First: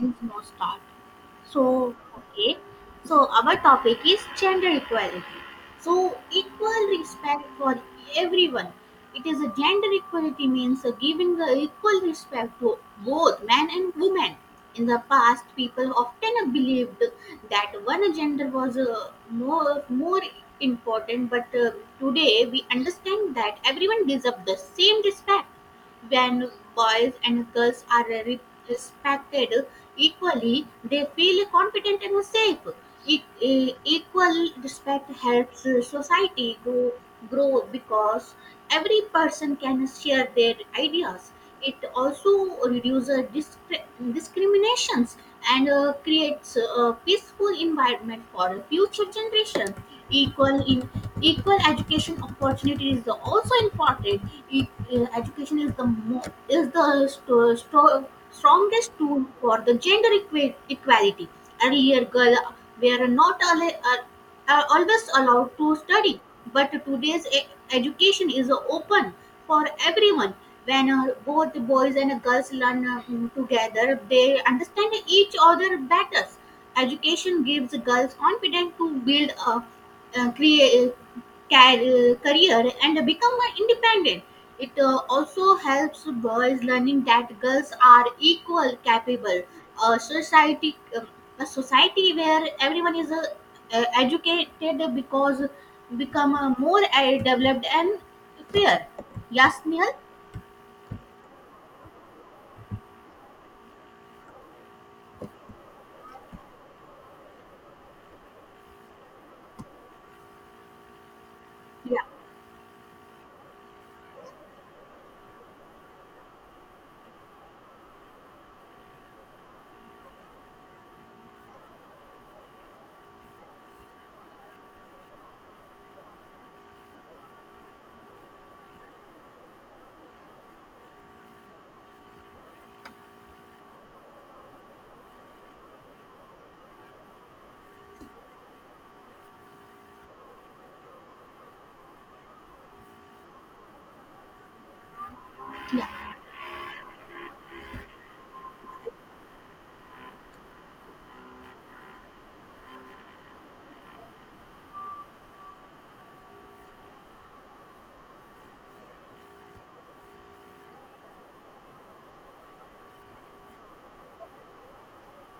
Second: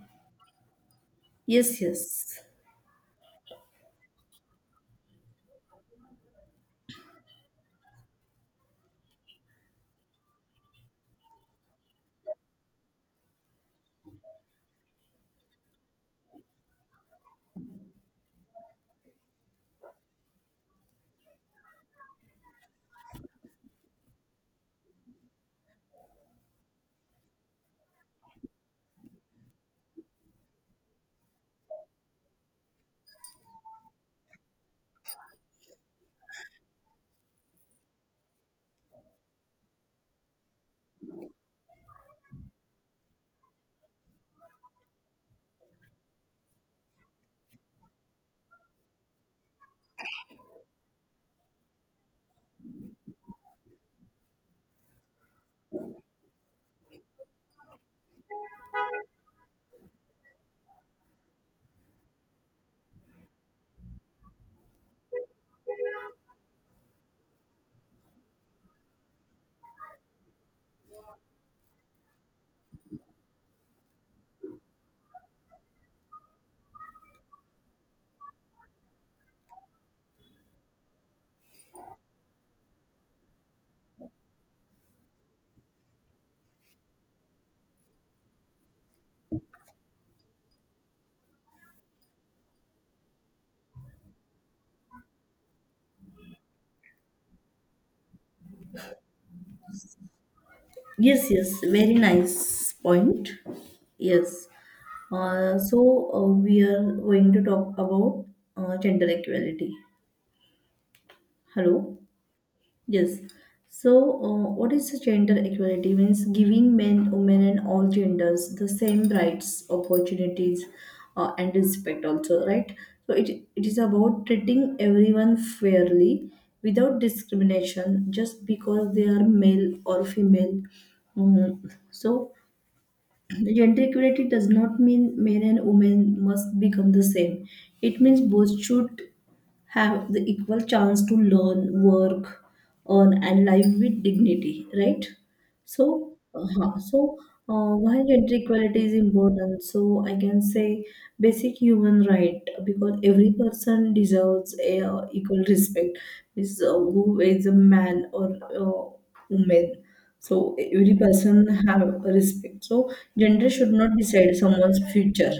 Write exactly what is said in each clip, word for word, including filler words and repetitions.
Things no start. So, Yes, yes. okay. So, our topic is gender equality. So, equal respect for everyone. It is a gender equality means a giving the equal respect to both men and women. In the past, people often believed that one gender was uh, more more important, but uh, today we understand that everyone deserves the same respect. When boys and girls are re- respected equally, they feel confident and safe. E- e- equal respect helps society grow, grow because every person can share their ideas. It also reduces discri- discriminations and uh, creates a peaceful environment for future generations. equal in Equal education opportunity is also important. E- uh, Education is the mo- is the st- st- strongest tool for the gender equa- equality. Earlier girls were not alle- uh, are always allowed to study, but today's e- education is open for everyone. When uh, both the boys and girls learn uh, together, they understand each other better. Education gives girls confidence to build a, a crea- car- career and become independent. It uh, also helps boys learning that girls are equal capable. A society, um, a society where everyone is uh, uh, educated because become uh, more uh, developed and fair. Yes, Nihal? Yes, yes. Very nice point. Yes. Uh, so uh, we are going to talk about uh, gender equality. Hello. Yeah, Yes. So, uh, what is the gender equality? Means giving men, women, and all genders the same rights, opportunities, uh, and respect, also, right? So, it, it is about treating everyone fairly without discrimination just because they are male or female. Mm, So, gender equality does not mean men and women must become the same. It means both should have the equal chance to learn, work, earn, and live with dignity, right? yeah, So, uh-huh. So, uh, why gender equality is important? So, I can say basic human right because every person deserves a, uh, equal respect, is uh, who is a man or uh, woman. So, every person have respect. So, gender should not decide someone's future.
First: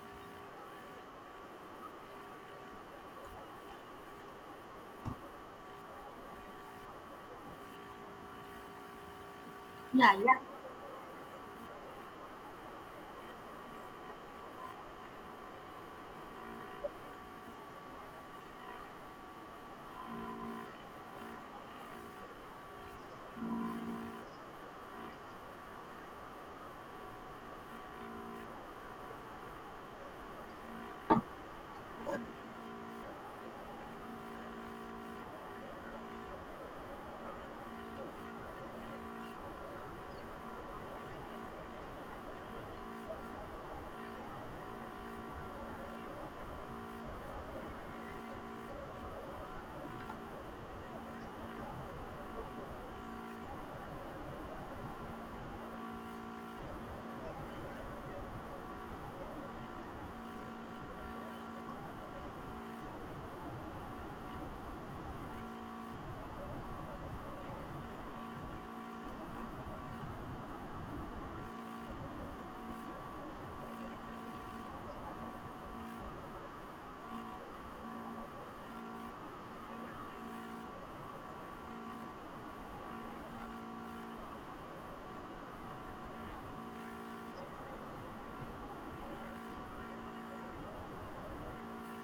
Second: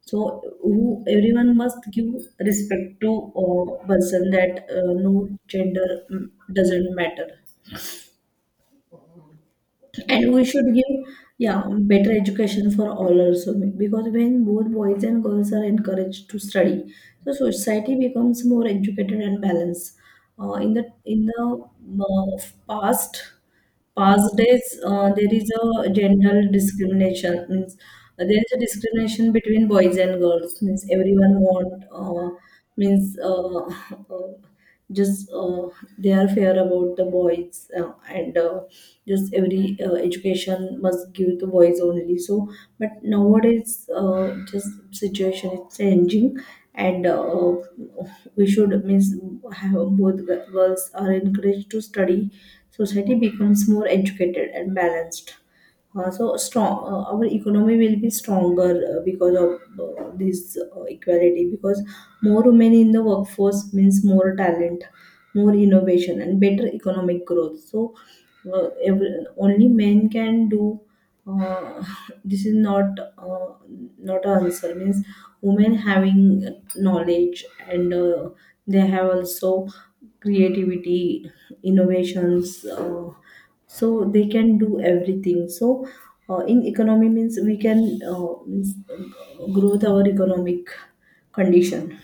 So, who everyone must give respect to a person that uh, no gender mm, doesn't matter, yeah, and yeah, we should give, yeah, better education for all also because when both boys and girls are encouraged to study the society becomes more educated and balanced uh, in the in the uh, past past days uh, there is a gender discrimination means uh, there is a discrimination between boys and girls means everyone want uh, means uh, just uh, they are fair about the boys uh, and uh, just every uh, education must give to boys only so but nowadays uh, just situation is changing and uh, we should means have both g- girls are encouraged to study society becomes more educated and balanced uh, so strong uh, our economy will be stronger uh, because of uh, this uh, equality because more women in the workforce means more talent, more innovation, and better economic growth. So, uh, every, only men can do. Uh, this is not uh, not an answer. Means women having knowledge and uh, they have also creativity, innovations. Uh, so they can do everything. So uh, in economy means we can uh, means, uh, growth our economic condition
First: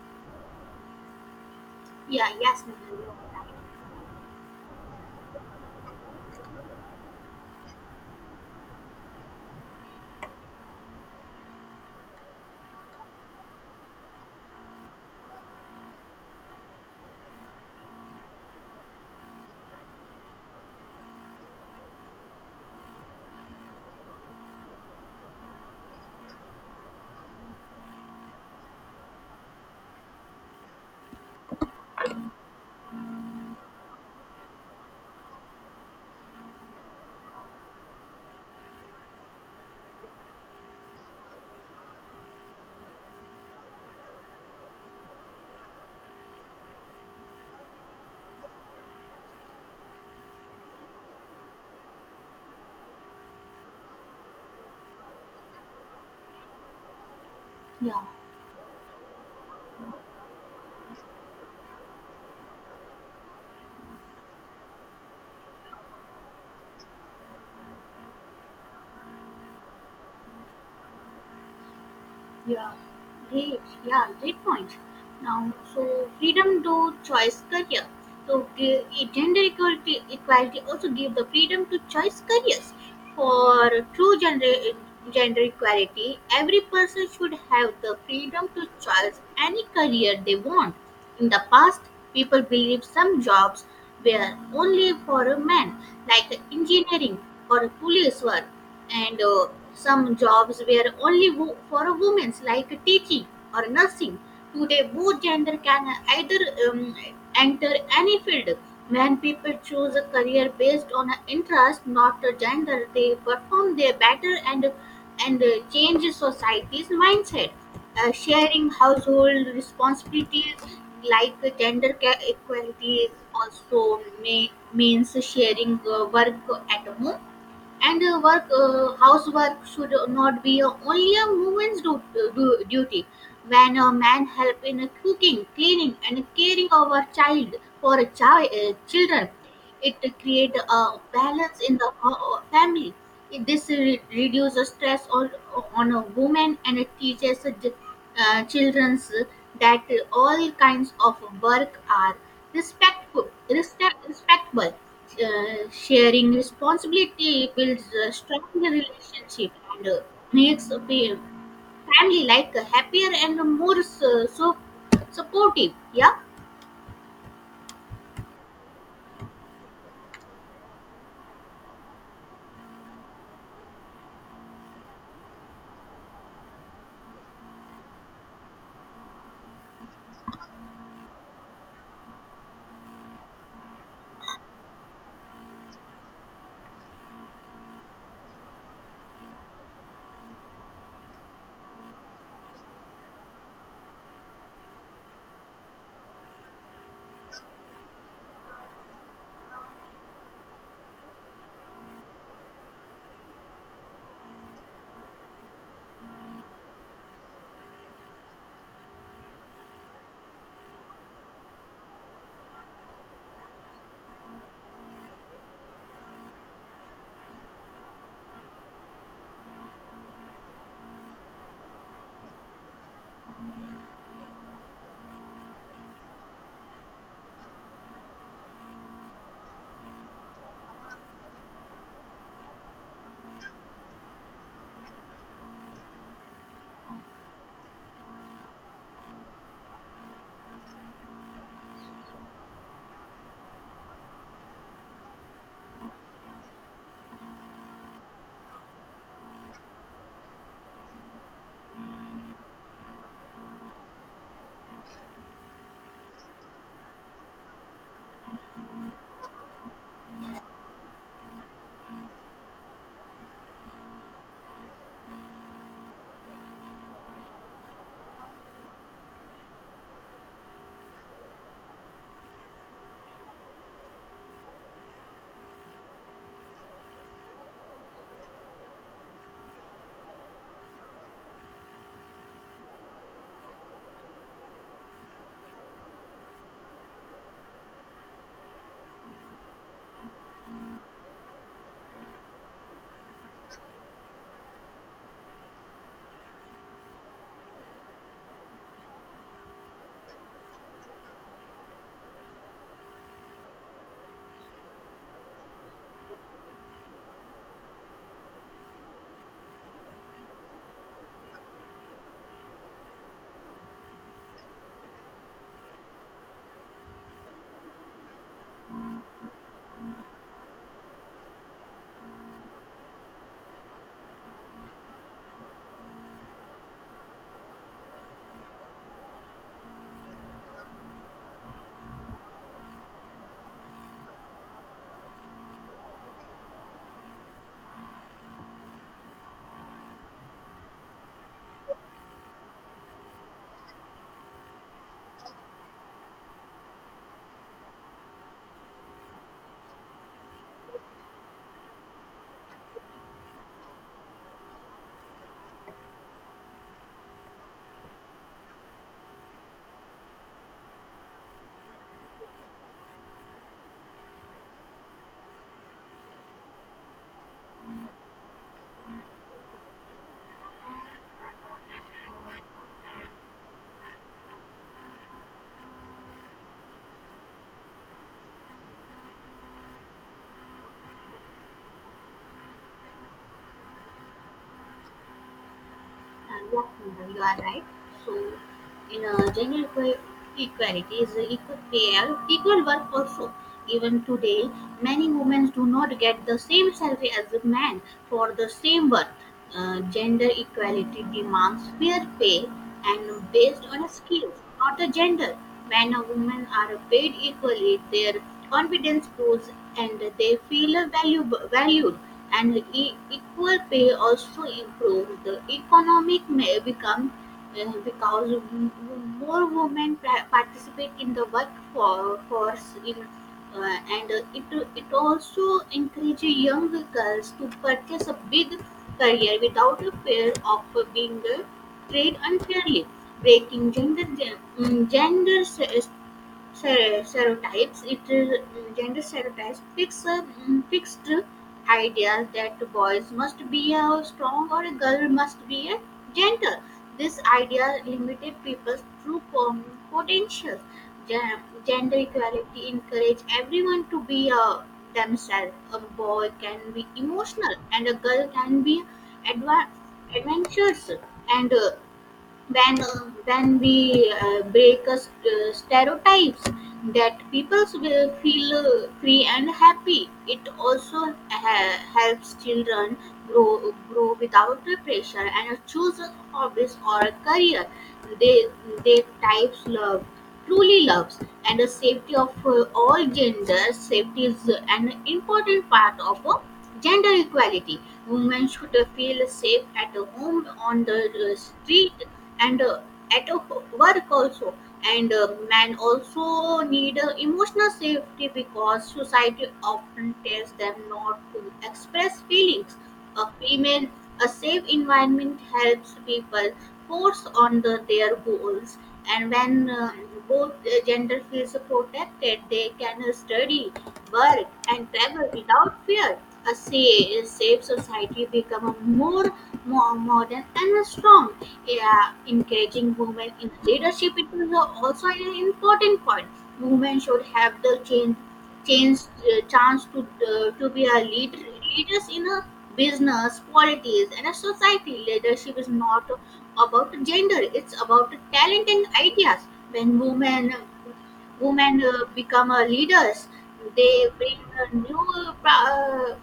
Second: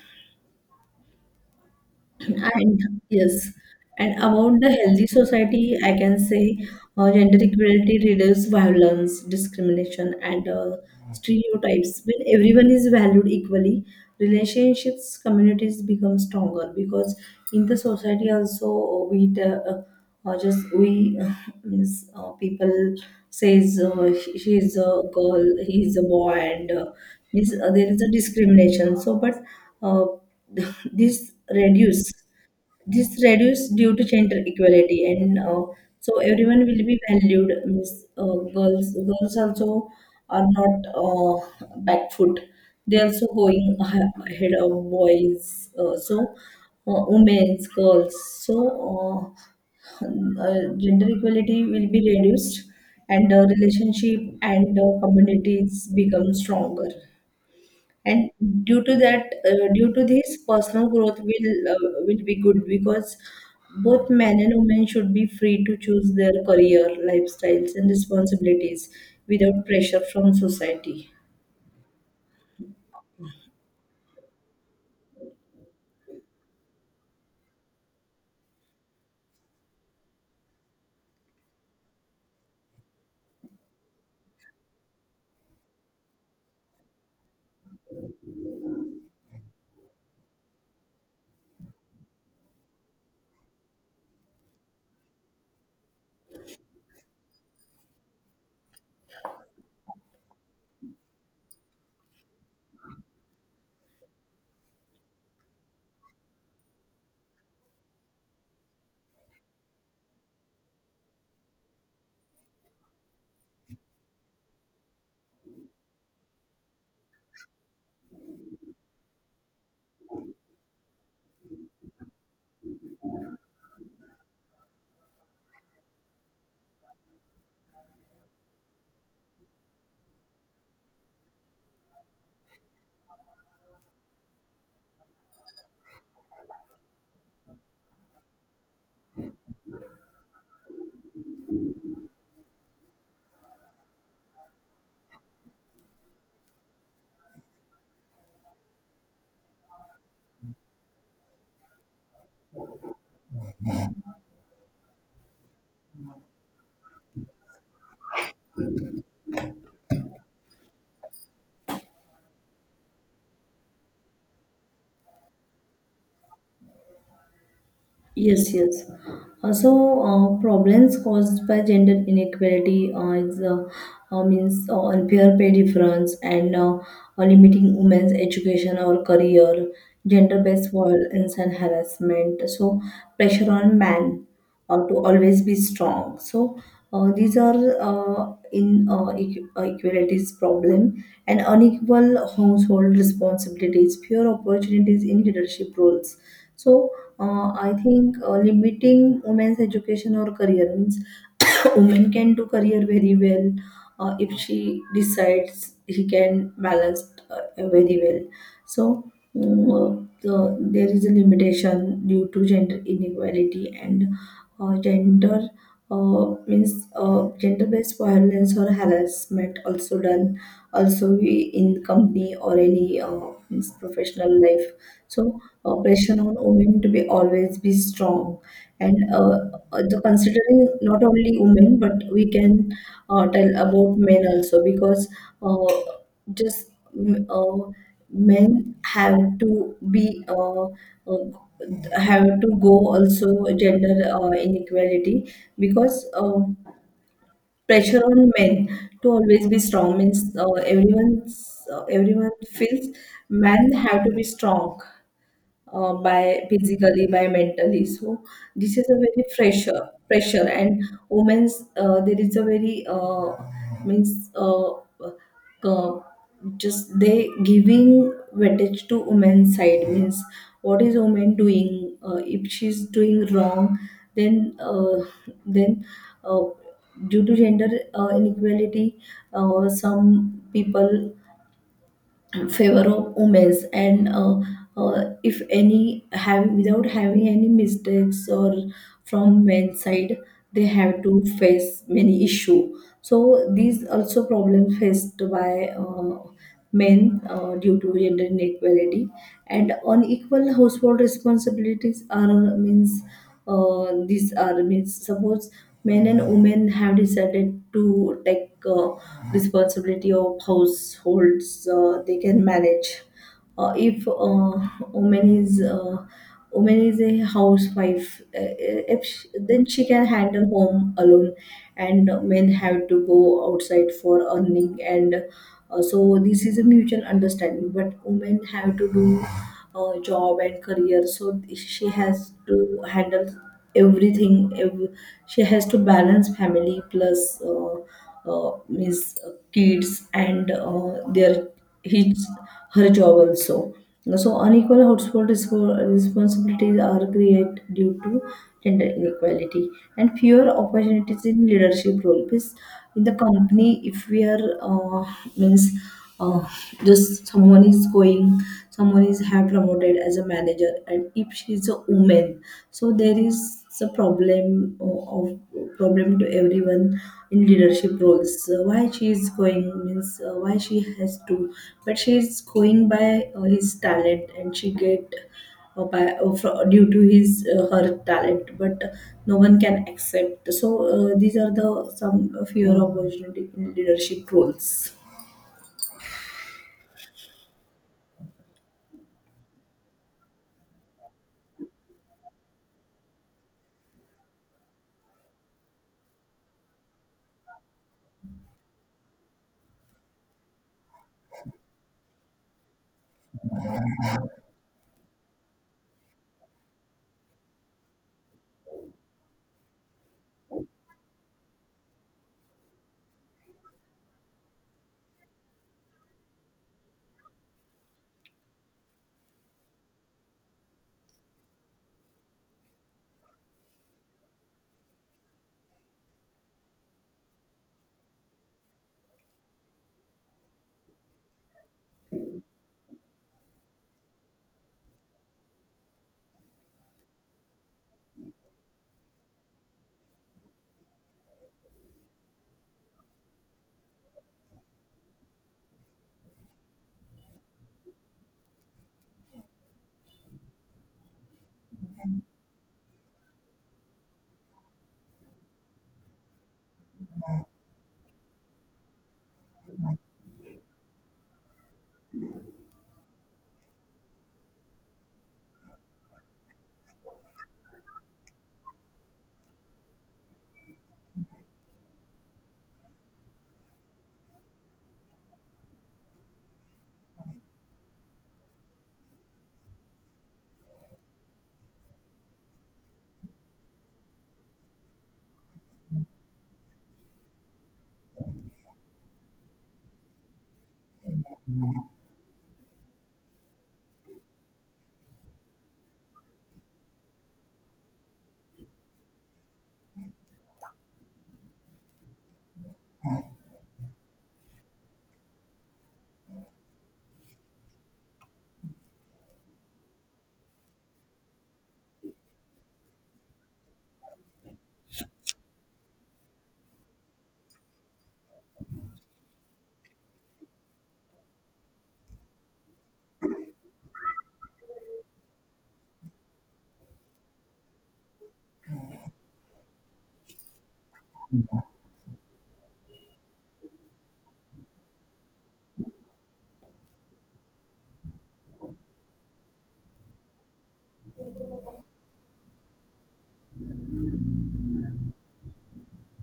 yeah, yes, and, Nihal, you're yes, right. and about the healthy society, I can say uh, gender equality reduces violence, discrimination, and uh, stereotypes. When everyone is valued equally, relationships, communities become stronger because in the society also we. Uh, or just we uh, means uh, people says uh, she, she is a girl, he is a boy, and uh, means uh, there is a discrimination so but uh, this reduce this reduce due to gender equality, and uh, so everyone will be valued. Means, uh, girls, girls also are not uh, back foot. They also going ahe- ahead of boys. Uh, so, uh, women, girls. So. Uh, uh, gender equality will be reduced and uh, relationship and uh, communities become stronger Yeah. and due to that uh, due to this personal growth will uh, will be good because both men and women should be free to choose their career lifestyles and responsibilities without pressure from society. Yeah, great. Yeah, great point. Now, so freedom to choice career. So the- a gender equality equality also give the freedom to choice careers. For true gender gender equality, every person should have the freedom to choose any career they want. In the past, people believed some jobs were only for a man, like engineering or police work, and uh, some jobs were only wo- for a women, like teaching or nursing. Today, both gender can either um, enter any field. When people choose a career based on an interest, not a gender, they perform their better and and uh, change society's mindset. Uh, sharing household responsibilities like uh, gender ca- equality is also may, means sharing uh, work at home, and uh, work uh, housework should not be uh, only a woman's du- du- duty. When a man help in uh, cooking, cleaning, and caring of a child, for a child uh, children, it create a balance in the ho- family. This re- reduces stress on, on a woman, and it teaches the uh, children that all kinds of work are respectful respect, respectable. Uh, sharing responsibility builds a stronger relationship and uh, makes a fa- family like uh, happier and more so, so supportive. Yeah, Yes, yes. Uh, so uh, problems caused by gender inequality uh, is, uh, uh, means uh, unfair pay difference and uh, uh, limiting women's education or career, gender-based violence and harassment. So pressure on men uh, to always be strong. So uh, these are uh, in uh, equ- uh, equalities problem and unequal household responsibilities, fewer opportunities in leadership roles. So uh, I think uh, limiting women's education or career means women can do career very well uh, if she decides she can balance uh, very well. So um, the, there is a limitation due to gender inequality and uh, gender uh, means uh, gender-based violence or harassment also done also we in company or any uh, means professional life. So uh, pressure on women to be always be strong and uh, uh, the considering not only women but we can uh, tell about men also because uh, just mm, uh, men have to be uh, uh, have to go also gender uh, inequality because uh, pressure on men to always be strong means uh, everyone's uh, everyone feels men have to be strong uh, by physically by mentally so this is a very pressure pressure and women's uh, there is a very uh, means uh, uh, just they giving weightage to women's side means what is woman doing uh, if she's doing wrong then uh, then uh, due to gender uh, inequality uh, some people favor of omens and uh, uh, if any have without having any mistakes or from men's side they have to face many issue so these also problems faced by uh, men uh, due to gender inequality and unequal household responsibilities are means uh, these are means suppose men and women have decided to take uh, responsibility of households uh, they can manage uh, if uh, woman is uh, woman is a housewife uh, uh, if she, then she can handle home alone and men have to go outside for earning and uh, so this is a mutual understanding but women have to do uh, job and career so she has to handle everything ev she has to balance family plus uh, uh, means uh, kids and uh, their his her job also. So unequal household respo- responsibilities are created due to gender inequality and fewer opportunities in leadership role. Because in the company, if we are uh, means uh, just someone is going someone is have promoted as a manager and if she is a woman so there is a problem uh, of problem to everyone in leadership roles. So why she is going means uh, why she has to but she is going by uh, his talent and she get uh, by uh, fro- due to his uh, her talent but no one can accept so uh, these are the some fewer opportunity in leadership roles. uh, yeah, Sundar, you are right. So, in uh, gender equa- equality is uh, equal pay, and equal work also. Even today, many women do not get the same salary as a man for the same work. Uh, gender equality demands fair pay and based on a skill, not a gender. Men and women are paid equally, their confidence grows, and they feel valuable, valued. And e- equal pay also improves the economic may become uh, because w- w- more women pa- participate in the workforce in uh, and uh, it it also encourages young girls to purchase a big career without a fear of being uh, treat unfairly. Breaking gender gen- mm, gender se- se- stereotypes, it uh, mm, gender stereotypes fix uh, mm, fixed ideas that boys must be a strong or a girl must be a gentle. This idea limited people's true po- potential. Gen- gender equality encourage everyone to be uh, themselves. A boy can be emotional, and a girl can be adva- adventurous. And uh, When when we uh, break uh, st- stereotypes, that people will feel uh, free and happy. It also ha- helps children grow grow without pressure and choose hobbies or career they they types love truly loves, and the safety of uh, all genders. Safety is uh, an important part of uh, gender equality. Women should uh, feel safe at home, on the uh, street, and uh, at uh, work also. And uh, men also need uh, emotional safety because society often tells them not to express feelings. a female, a safe environment helps people focus on the, their goals, and when uh, both uh, gender feels protected, they can study, work, and travel without fear. A sa- safe society become a more, more modern and a strong. Yeah, encouraging women in leadership, it is also an important point. Women should have the change chance uh, chance to uh, to be a leader, leaders in a business, politics, and a society. Leadership is not about gender, it's about talent and ideas. When women women uh, become uh, leaders, they bring a new uh, pro- uh,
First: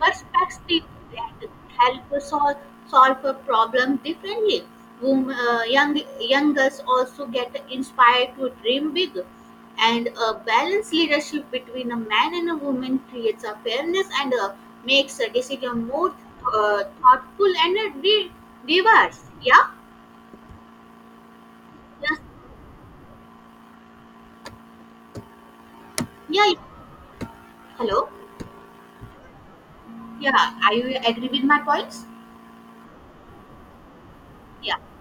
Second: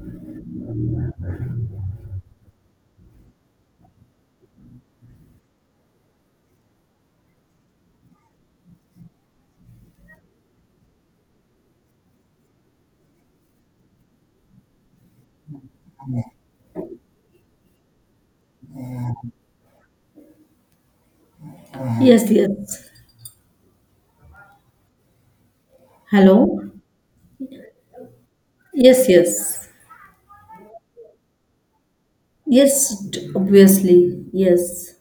Perspex that help solve solve a problem differently. Wom- uh, Young Youngers also get inspired to dream big, and a balanced leadership between a man and a woman creates a fairness and uh, makes a decision more uh, thoughtful and uh, di- diverse. Yeah, yes, Yes, yes. yeah. Hello? Yeah. Hello. Yes, yes. Yeah, are you agree with my points? Yes, d- obviously. Yeah, Yes.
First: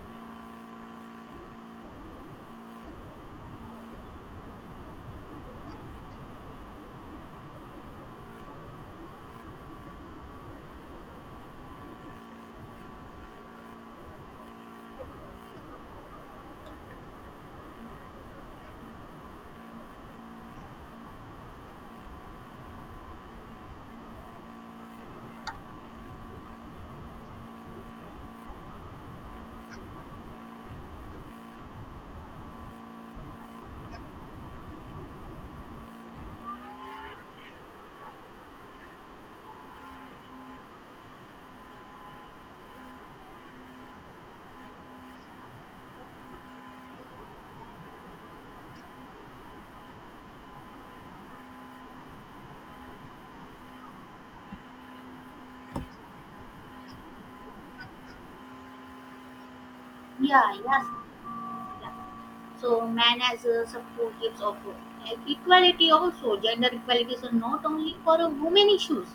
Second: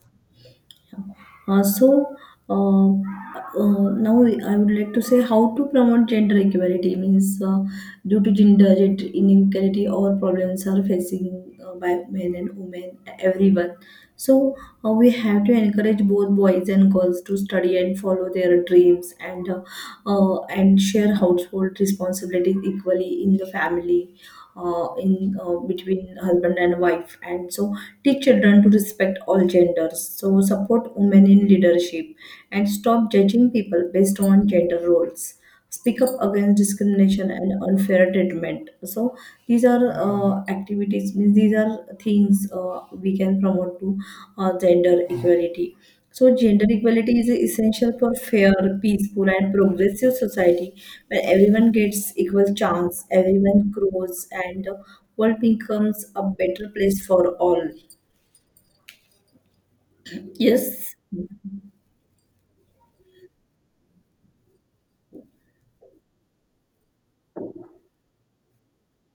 Uh, so, uh, uh, now I would like to say how to promote gender equality means uh, due to gender, gender inequality all problems are facing uh, by men and women, everyone. So, uh, we have to encourage both boys and girls to study and follow their dreams and uh, uh, and share household responsibilities equally in the family uh, in uh, between husband and wife and so teach children to respect all genders so support women in leadership and stop judging people based on gender roles, speak up against discrimination and unfair treatment so these are uh, activities means these are things uh, we can promote to uh, gender equality. So, gender equality is essential for fair, peaceful, and progressive society where everyone gets equal chance, everyone grows, and the world becomes a better place for all. yeah, yes. Yes, Yeah. So man has uh, support groups of uh, equality also. Gender equality is not only for uh, women issues,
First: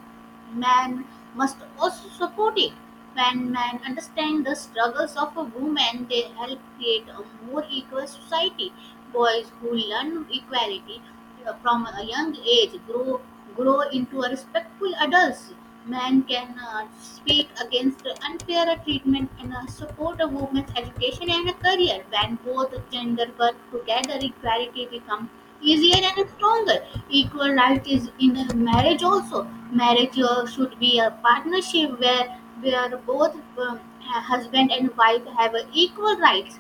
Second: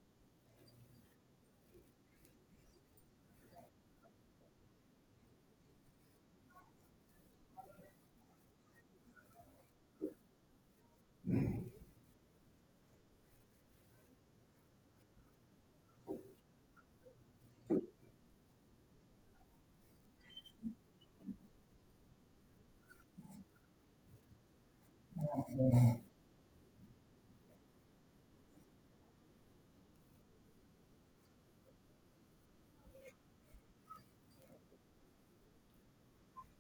man must also support it. When men understand the struggles of a woman, they help create a more equal society. Boys who learn equality uh, from a young age grow grow into a respectful adults. Man can uh, speak against unfair treatment and uh, support a woman's education and a career. When both gender work together, equality becomes easier and stronger. Equal right is in a marriage also. Marriage uh, should be a partnership where where both um, husband and wife have uh, equal rights.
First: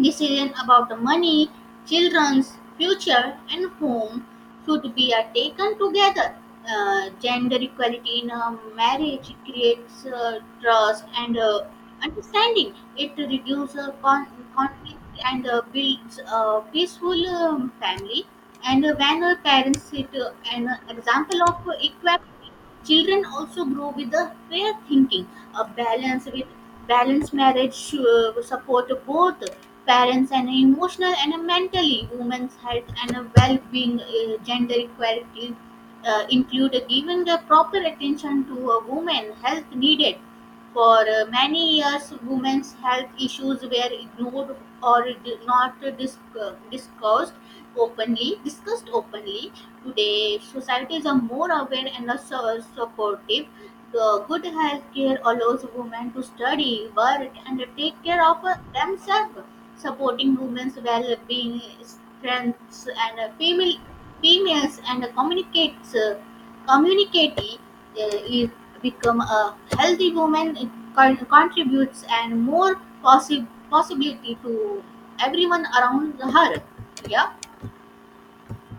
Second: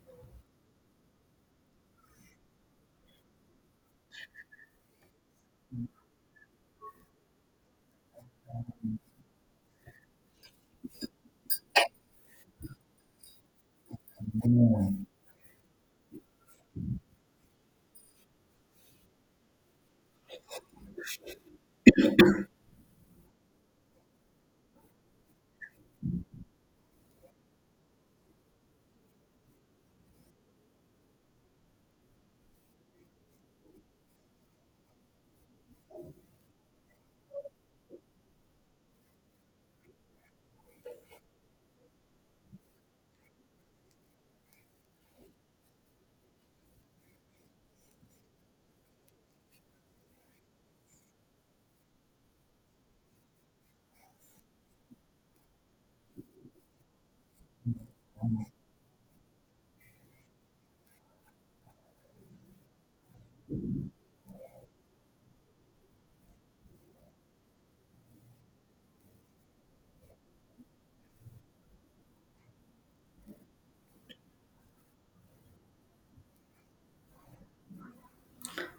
Decision about the money, children's future, and home should be uh, taken together. Uh, gender equality in a marriage creates uh, trust and uh, understanding. It reduces uh, con- conflict and uh, builds a peaceful um, family. And uh, when uh, parents set uh, an example of equality, children also grow with a fair thinking. A balance with balanced marriage should support both parents, and emotional and mentally women's health and well-being. Uh, gender equality uh, include giving the proper attention to a woman health needed. For uh, many years, women's health issues were ignored or did not dis- uh, discussed openly discussed openly. Today, societies are more aware and are so supportive. The good health care allows women to study, work, and take care of themselves, supporting women's well being, strengths, and female, females, and communicates, community uh, is become a healthy woman con- contributes and more possi- possibility to everyone around her. Yeah.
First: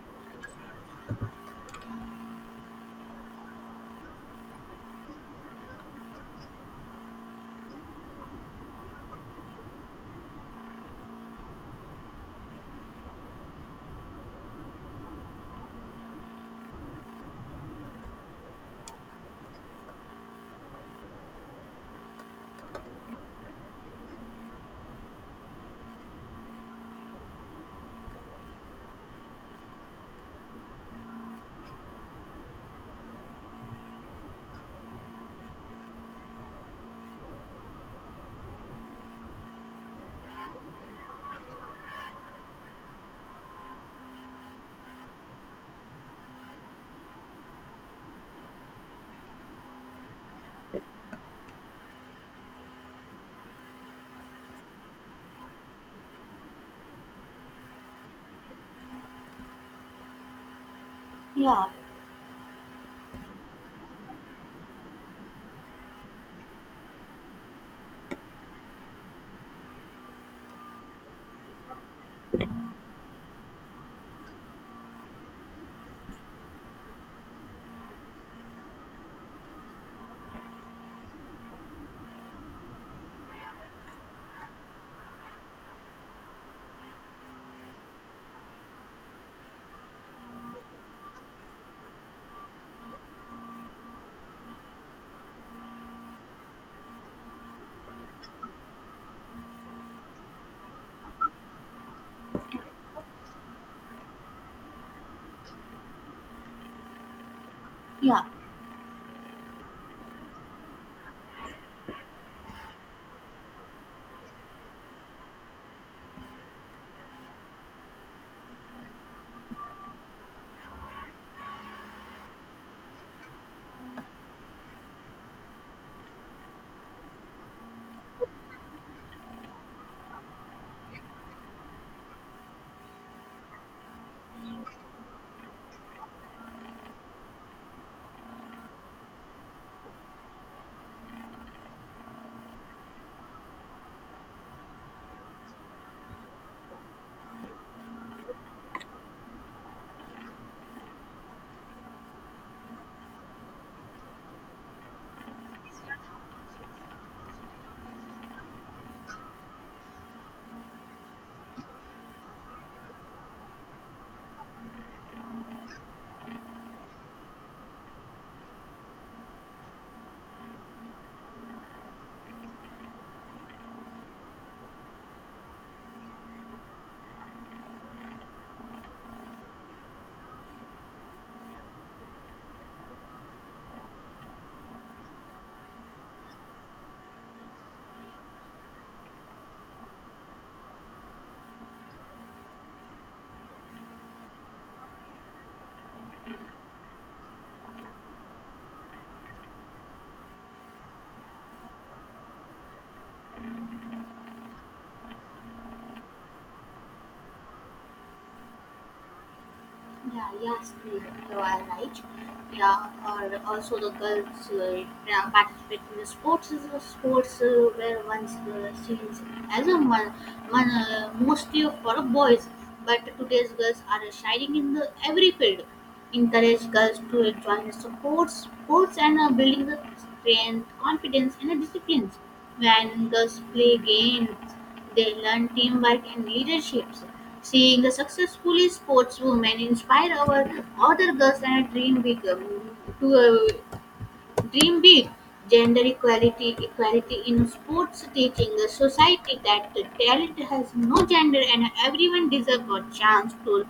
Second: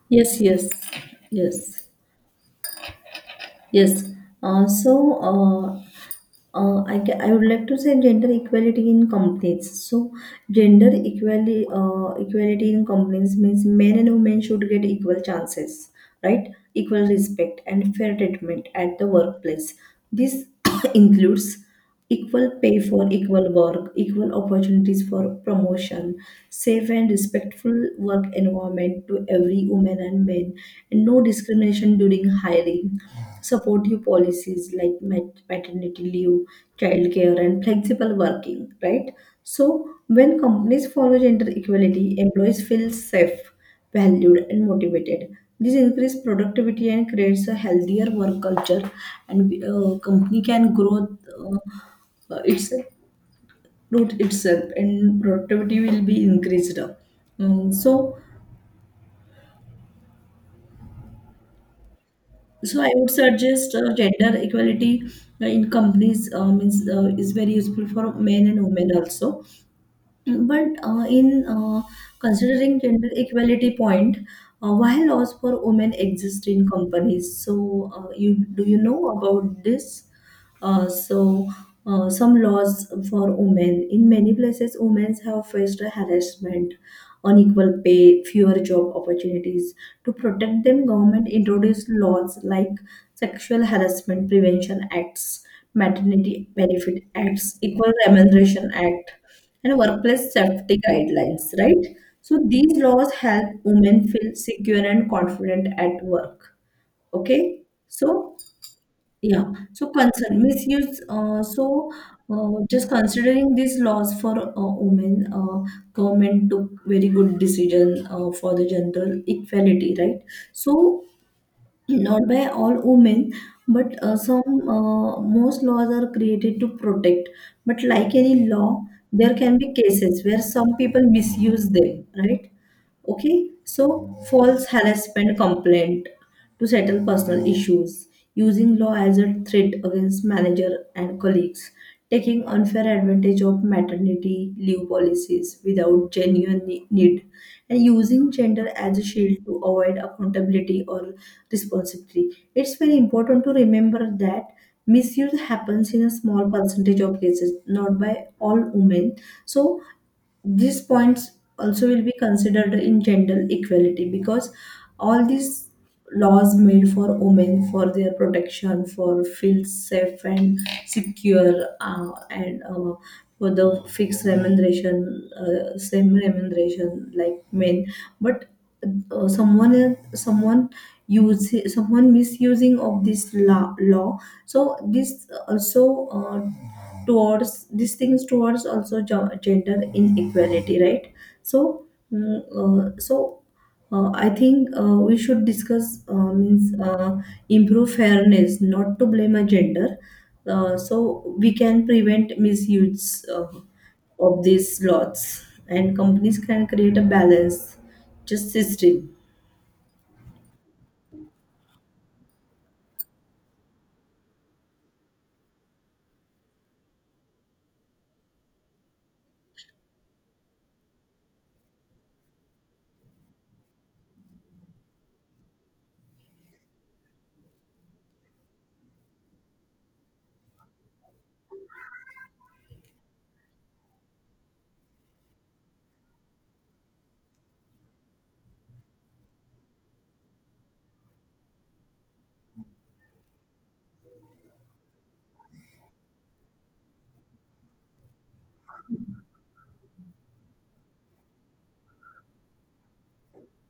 yes, yes, yes. Yes. Uh, so, uh, uh, I, ca- I would like to say gender equality in companies. So, gender equality, uh, equality in companies means men and women should get equal chances, right? Equal respect and fair treatment at the workplace. This includes equal pay for equal work, equal opportunities for promotion, safe and respectful work environment to every woman and man, and no discrimination during hiring, supportive policies like mat- maternity leave, childcare, and flexible working, right? So, when companies follow gender equality, employees feel safe, valued, and motivated. This increases productivity and creates a healthier work culture, and uh, company can grow uh, uh, its root itself, and productivity will be increased. Mm, so, Yeah, so I would suggest uh, gender equality uh, in companies uh, means uh, is very useful for men and women also. But uh, in uh, considering gender equality point, uh, why laws for women exist in companies? So uh, you do you know about this? Uh, so, uh, some laws for women. In many places, women have faced harassment, unequal pay, fewer job opportunities. To protect them, government introduced laws like Sexual Harassment Prevention Acts, Maternity Benefit Acts, Equal Remuneration Act, and Workplace Safety Guidelines. Right. So these laws help women feel secure and confident at work. Okay. yeah. So yeah. So concern misuse. Uh, so uh, just considering these laws for uh, women, uh, government took very good decision uh, for the gender equality, right? So not by all women, but uh, some uh, most laws are created to protect. But like any law, there can be cases where some people misuse them, right? Okay, so false harassment complaint to settle personal issues, using law as a threat against manager and colleagues, taking unfair advantage of maternity leave policies without genuine ne- need, and using gender as a shield to avoid accountability or responsibility. It's very important to remember that misuse happens in a small percentage of cases, not by all women. So these points also will be considered in gender equality because all these laws made for women for their protection for feel safe and secure uh, and uh, for the fixed remuneration uh, same remuneration like men but uh, someone else- someone use someone misusing of this law, law so this also uh, towards these things towards also jo- gender inequality, right? So mm, uh, so uh, I think uh, we should discuss uh, means, uh, improve fairness, not to blame a gender. Uh, so we can prevent misuse uh, of these laws, and companies can create a balance just system. Yeah, yes, you you are right. Yeah, or also the girls uh, yeah, participate in the sports is a sports uh, where once uh, seen as a man, man uh, mostly for boys, but today's girls are shining in the every field. Encourage girls to join sports, sports and uh, building the strength, confidence, and uh, disciplines. When girls play games, they learn teamwork and leaderships. Seeing the successfully sportswomen inspire our other girls and uh, dream big. um, To uh, dream big, gender equality, equality in sports teaching a society that the talent has no gender, and everyone deserves a chance to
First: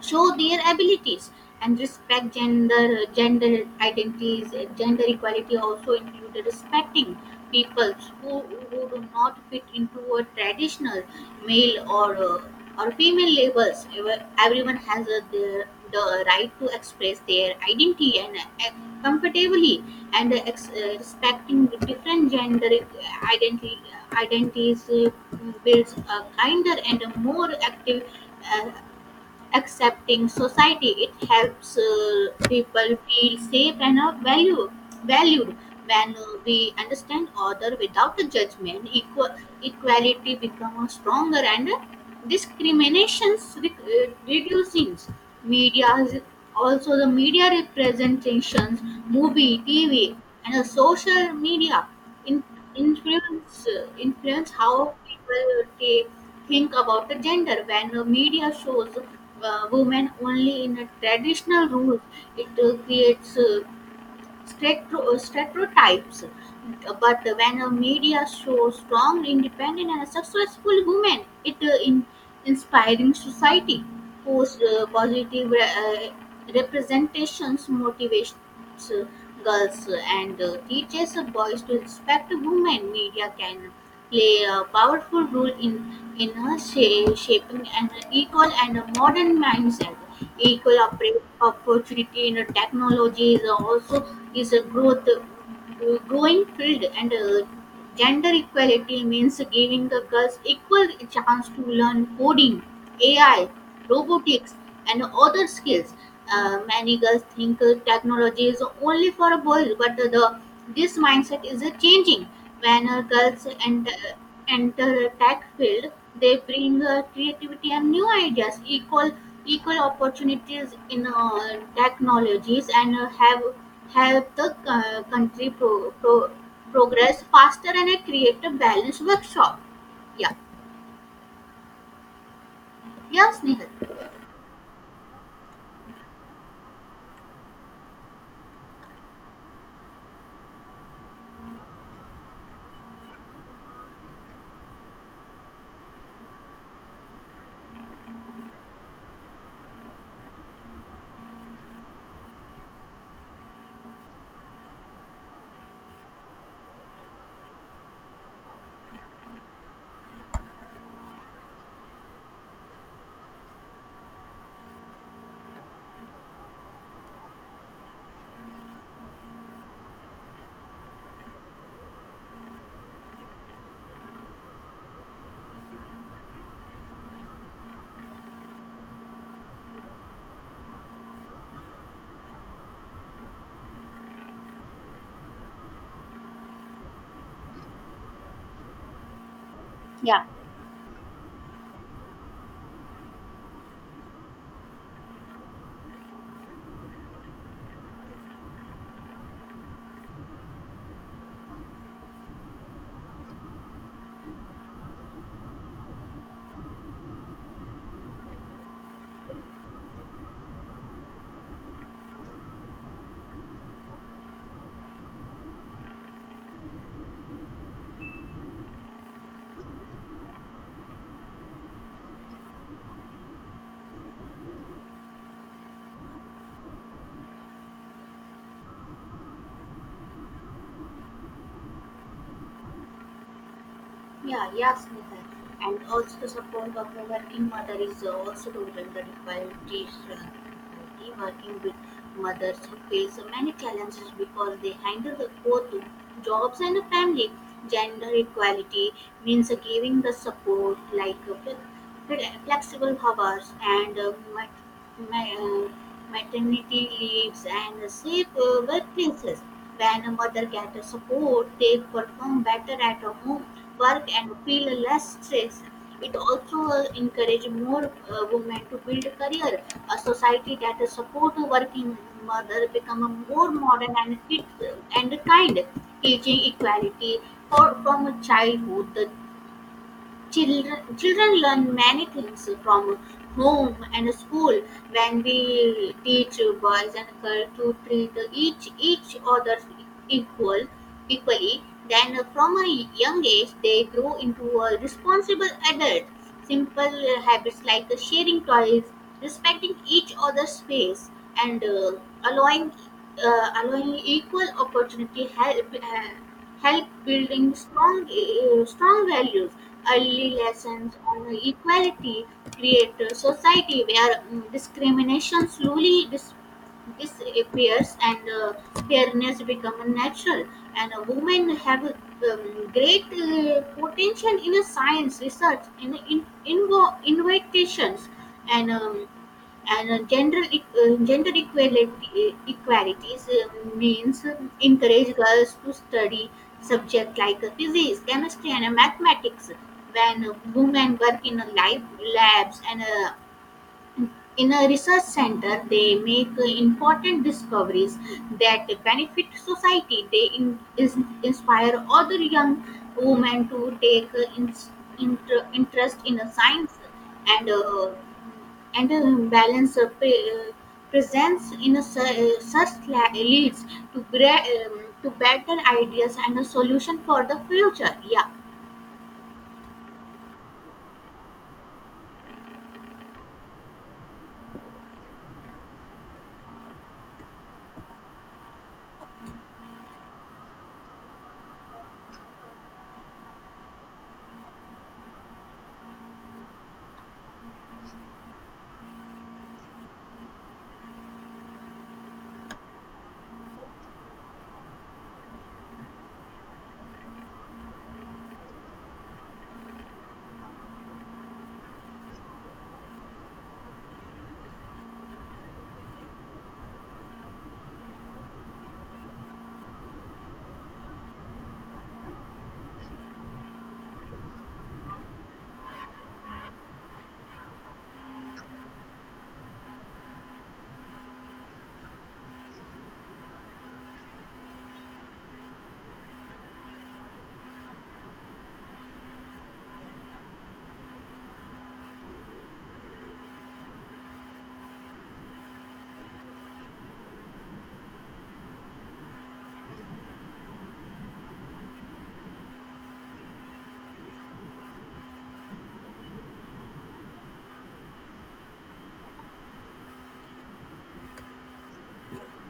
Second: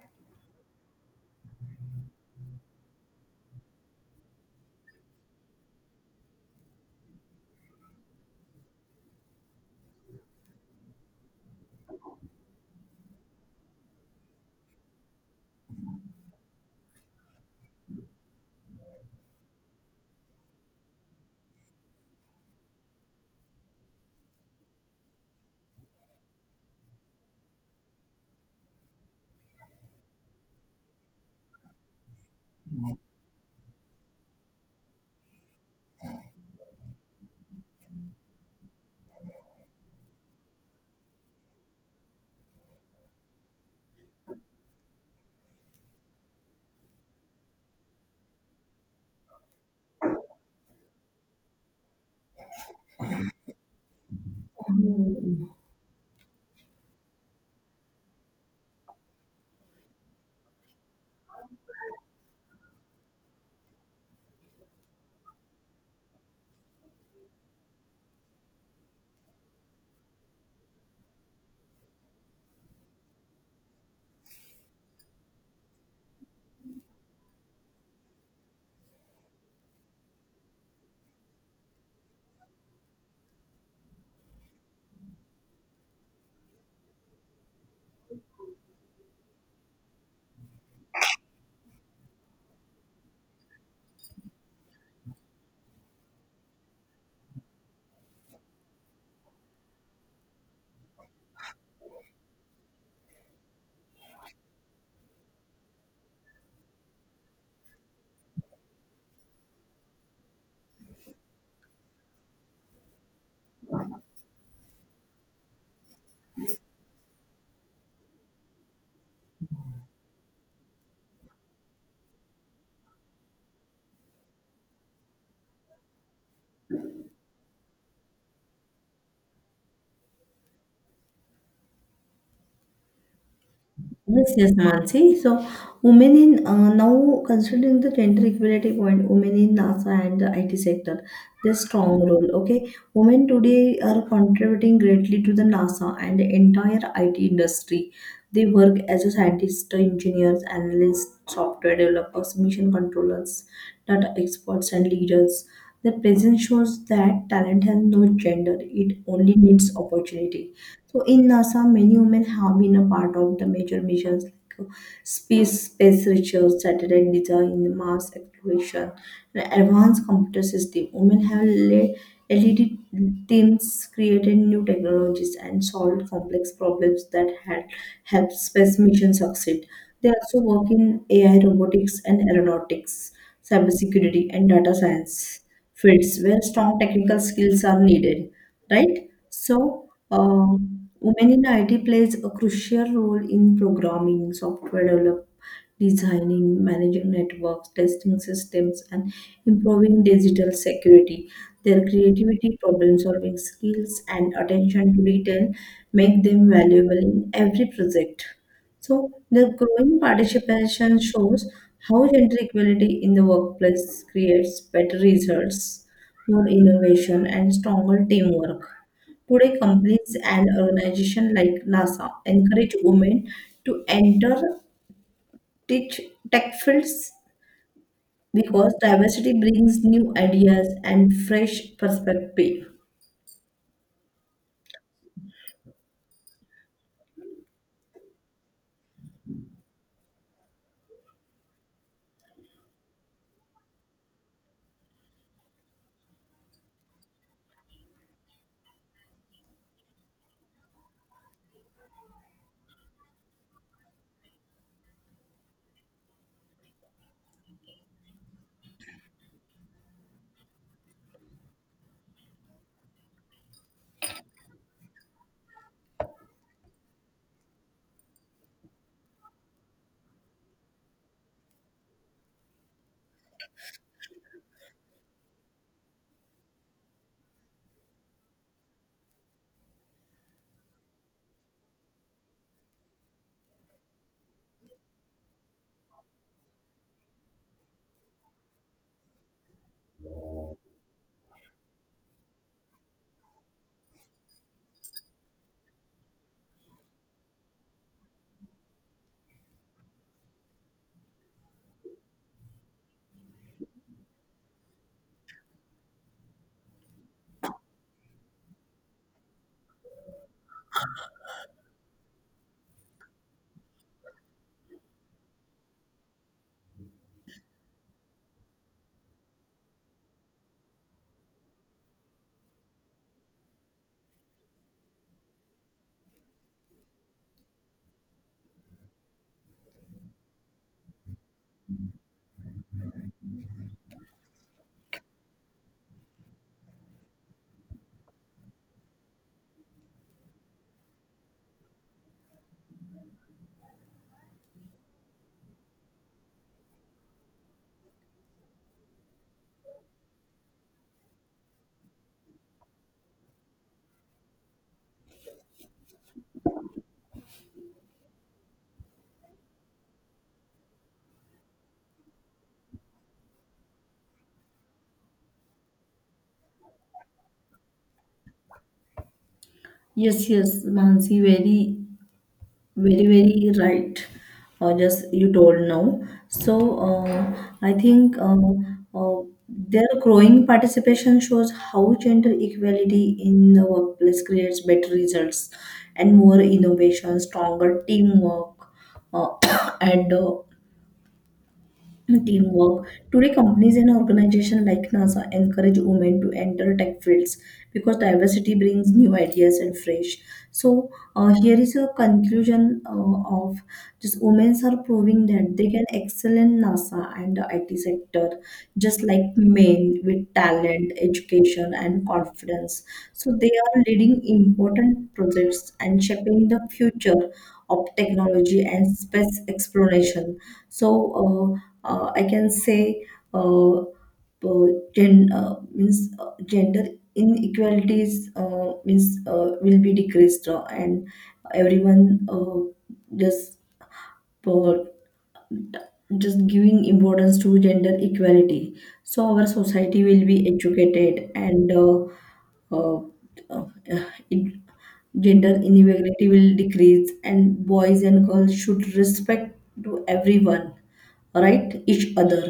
show their abilities and respect gender gender identities. Gender equality also included respecting people who, who do not fit into a traditional male or uh, or female labels. Ever- everyone has a, their, the right to express their identity and uh, comfortably, and uh, ex- uh, respecting the different gender identity identities uh, builds a kinder and a more active, uh, accepting society. It helps uh, people feel safe and are value, valued. When uh, we understand other without a judgment, equal, equality becomes stronger and uh, discriminations re- uh, reducing. Media is- also, the media representations, movie, T V, and uh, social media in, influence uh, influence how people take, think about the gender. When the media shows uh, women only in a traditional role, it uh, creates uh, stratro- stereotypes, but when a media shows strong, independent, and successful women, it uh, in inspiring society. Post uh, Positive uh, representations motivates uh, girls and uh, teaches boys to respect women. Media can play a powerful role in in a sha- shaping an equal and a modern mindset. Equal oppor- opportunity in a technology is also is a growth uh, growing field, and uh, gender equality means giving the girls equal chance to learn coding, ai, robotics, and other skills. Uh, many girls think uh, technology is only for boys, but the, the this mindset is uh, changing. When uh, girls enter, enter tech field, they bring uh, creativity and new ideas. Equal equal opportunities in uh, technologies, and uh, have help the uh, country pro, pro, progress faster and uh, create a balanced workshop. Yeah, yes, Nihal. Yes, yes, Mansi. So, women in uh, now considering the gender equality point, women in NASA and the I T sector, their strong role. Okay, women today are contributing greatly to the NASA and the entire I T industry. They work as a scientist, engineers, analysts, software developers, mission controllers, data experts, and leaders. Their presence shows that talent has no gender; it only needs opportunity. So in NASA, many women have been a part of the major missions like uh, space, space research, satellite design, Mars exploration, and advanced computer system. Women have led L E D teams, created new technologies, and solved complex problems that had helped space mission succeed. They also work in A I, robotics, and aeronautics, cybersecurity, and data science, fields where strong technical skills are needed, right? So, uh, women in I T plays a crucial role in programming, software development, designing, managing networks, testing systems, and improving digital security. Their creativity, problem solving skills, and attention to detail make them valuable in every project. So, the growing participation shows how gender equality in the workplace creates better results, more innovation, and stronger teamwork. Today, companies and organizations like NASA encourage women to enter teach tech fields because diversity brings new ideas and fresh perspective. Yeah, yes, Smita. And also the support of a working mother is uh, also provided by parents, the working with mothers who face many challenges because they handle the both jobs and a family. Gender equality means uh, giving the support like uh, fle- fle- flexible hours and uh, mat- ma- uh, maternity leaves and uh, safe uh, workplaces. When a mother gets support, they perform better at home work and feel less stress. It also uh, encourage more uh, women to build career. A society that support working mother become more modern and fit and kind, teaching equality for, from childhood. The Children, children learn many things from home and school. When we teach boys and girls to treat each each other equal equally, then from a young age they grow into a responsible adult. Simple habits like sharing toys, respecting each other's space, and uh, allowing uh, allowing equal opportunity help. Uh, help building strong uh, strong values. Early lessons on equality create a society where mm, discrimination slowly dis- disappears, and uh, fairness becomes natural. And uh, women have um, great uh, potential in a science research, in, in invo- innovations, and um, and uh, gender equ- uh, gender equality equalities uh, means encourage girls to study subjects like uh, physics, chemistry, and uh, mathematics. When uh, women work in uh, live labs and uh, in a research center, they make uh, important discoveries that benefit society. They in, is, inspire other young women to take uh, in, inter, interest in uh, science, and uh, and uh, balance uh, pre- uh, presence in a su- uh, such la- leads to gra- um, to better ideas and a solution for the future. Yeah, Yes, yes, Mansi, very very very right. Uh, just you told now, so uh, i think uh, uh, their growing participation shows how gender equality in the workplace creates better results and more innovation, stronger teamwork, uh, and uh, teamwork. Today, companies and organizations like NASA encourage women to enter tech fields because diversity brings new ideas and fresh. So, uh, here is a conclusion uh, of, just women are proving that they can excel in NASA and the I T sector, just like men, with talent, education, and confidence. So, they are leading important projects and shaping the future of technology and space exploration. So, uh, uh, I can say uh, uh, gen, uh, means, uh, gender inequalities, uh, means, uh, will be decreased, uh, and everyone, uh, just uh, just giving importance to gender equality, so our society will be educated, and uh, uh, uh, it, gender inequality will decrease, and boys and girls should respect to everyone, right? each other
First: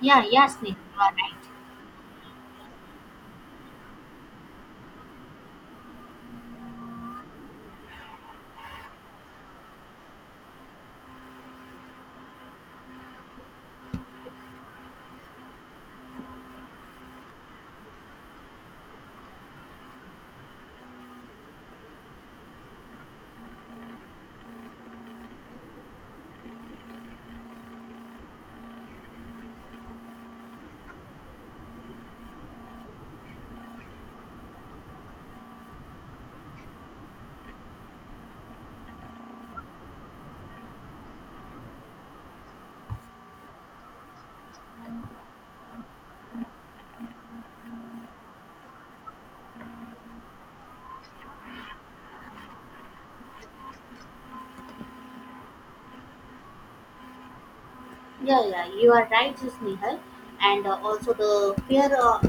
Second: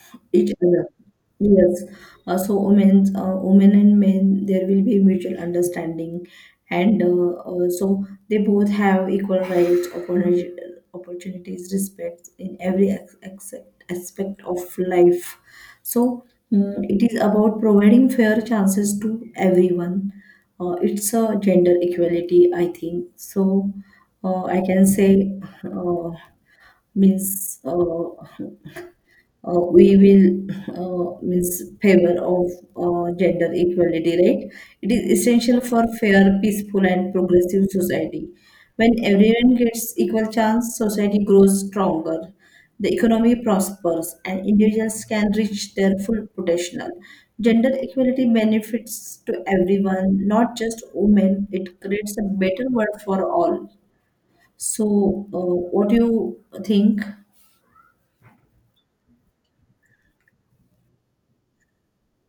yeah, Each yes, Neha, other. you are right. Yes, uh, so women, uh, women and men, there will be mutual understanding, and uh, uh, so they both have equal rights, opportuni- opportunities, respect in every ex- except aspect of life. So mm, it is about providing fair chances to everyone. Uh, it's a gender equality, I think. So uh, I can say, uh, means. Uh, uh, we will, uh, means favor of uh, gender equality, right? It is essential for fair, peaceful and progressive society. When everyone gets equal chance, society grows stronger, the economy prospers, and individuals can reach their full potential. Gender equality benefits to everyone, not just women. It creates a better world for all. So uh, what do you think? Yeah, yeah, you are right, just and uh, also the fear, uh,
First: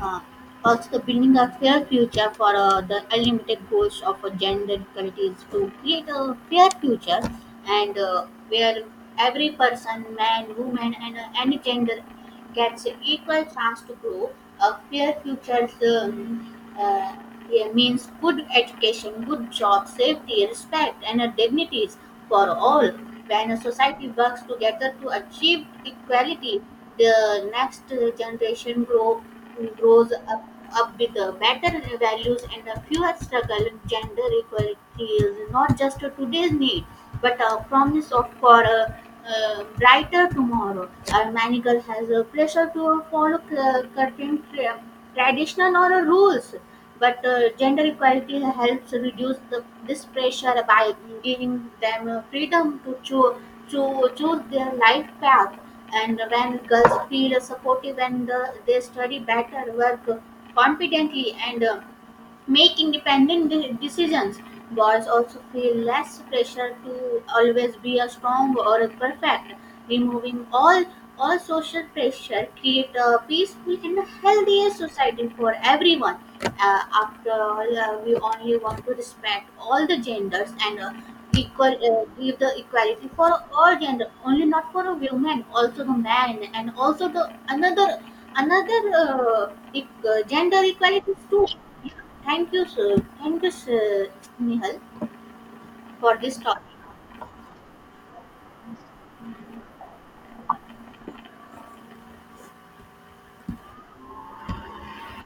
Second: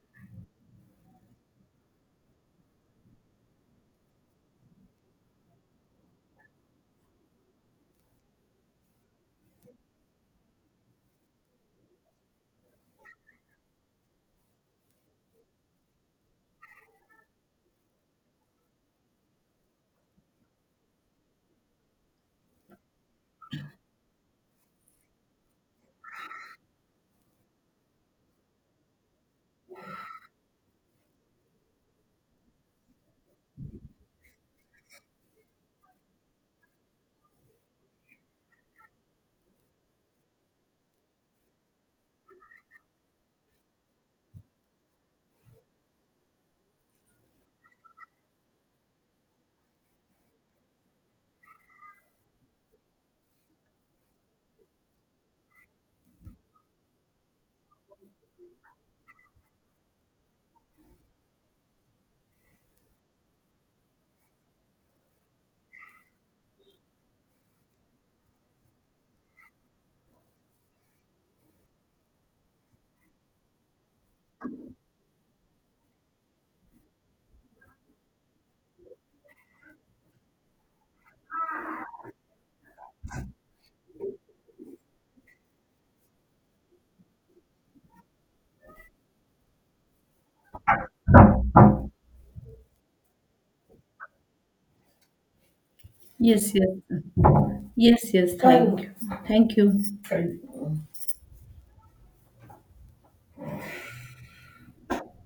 uh, also the building a fair future for uh, the unlimited goals of uh, gender equality is to create a fair future, and uh, where every person, man, woman, and uh, any gender gets an equal chance to grow. A fair future um, uh, yeah, means good education, good job, safety, respect, and uh, dignities for all. When a society works together to achieve equality, the next uh, generation grow, grows up, up with uh, better values and a fewer struggle. Gender equality is not just today's need but a promise of for a uh, brighter tomorrow. Our manager has a pressure to follow c- certain tra- traditional or uh, rules, but uh, gender equality helps reduce the, this pressure by giving them uh, freedom to choose to choose their life path. And when girls feel supportive and uh, they study better, work confidently, and uh, make independent de- decisions. Boys also feel less pressure to always be a strong or a perfect. Removing all all social pressure create a peaceful and a healthier society for everyone. Uh, after all, uh, we only want to respect all the genders and uh, equal uh, give the equality for all gender, only not for a woman, also the man, and also the another another uh, e- uh, gender equality too. Thank you, sir. Thank you, sir, Nihal, for this Yes, talk. yes. Yes, yes, thank you. Thank you.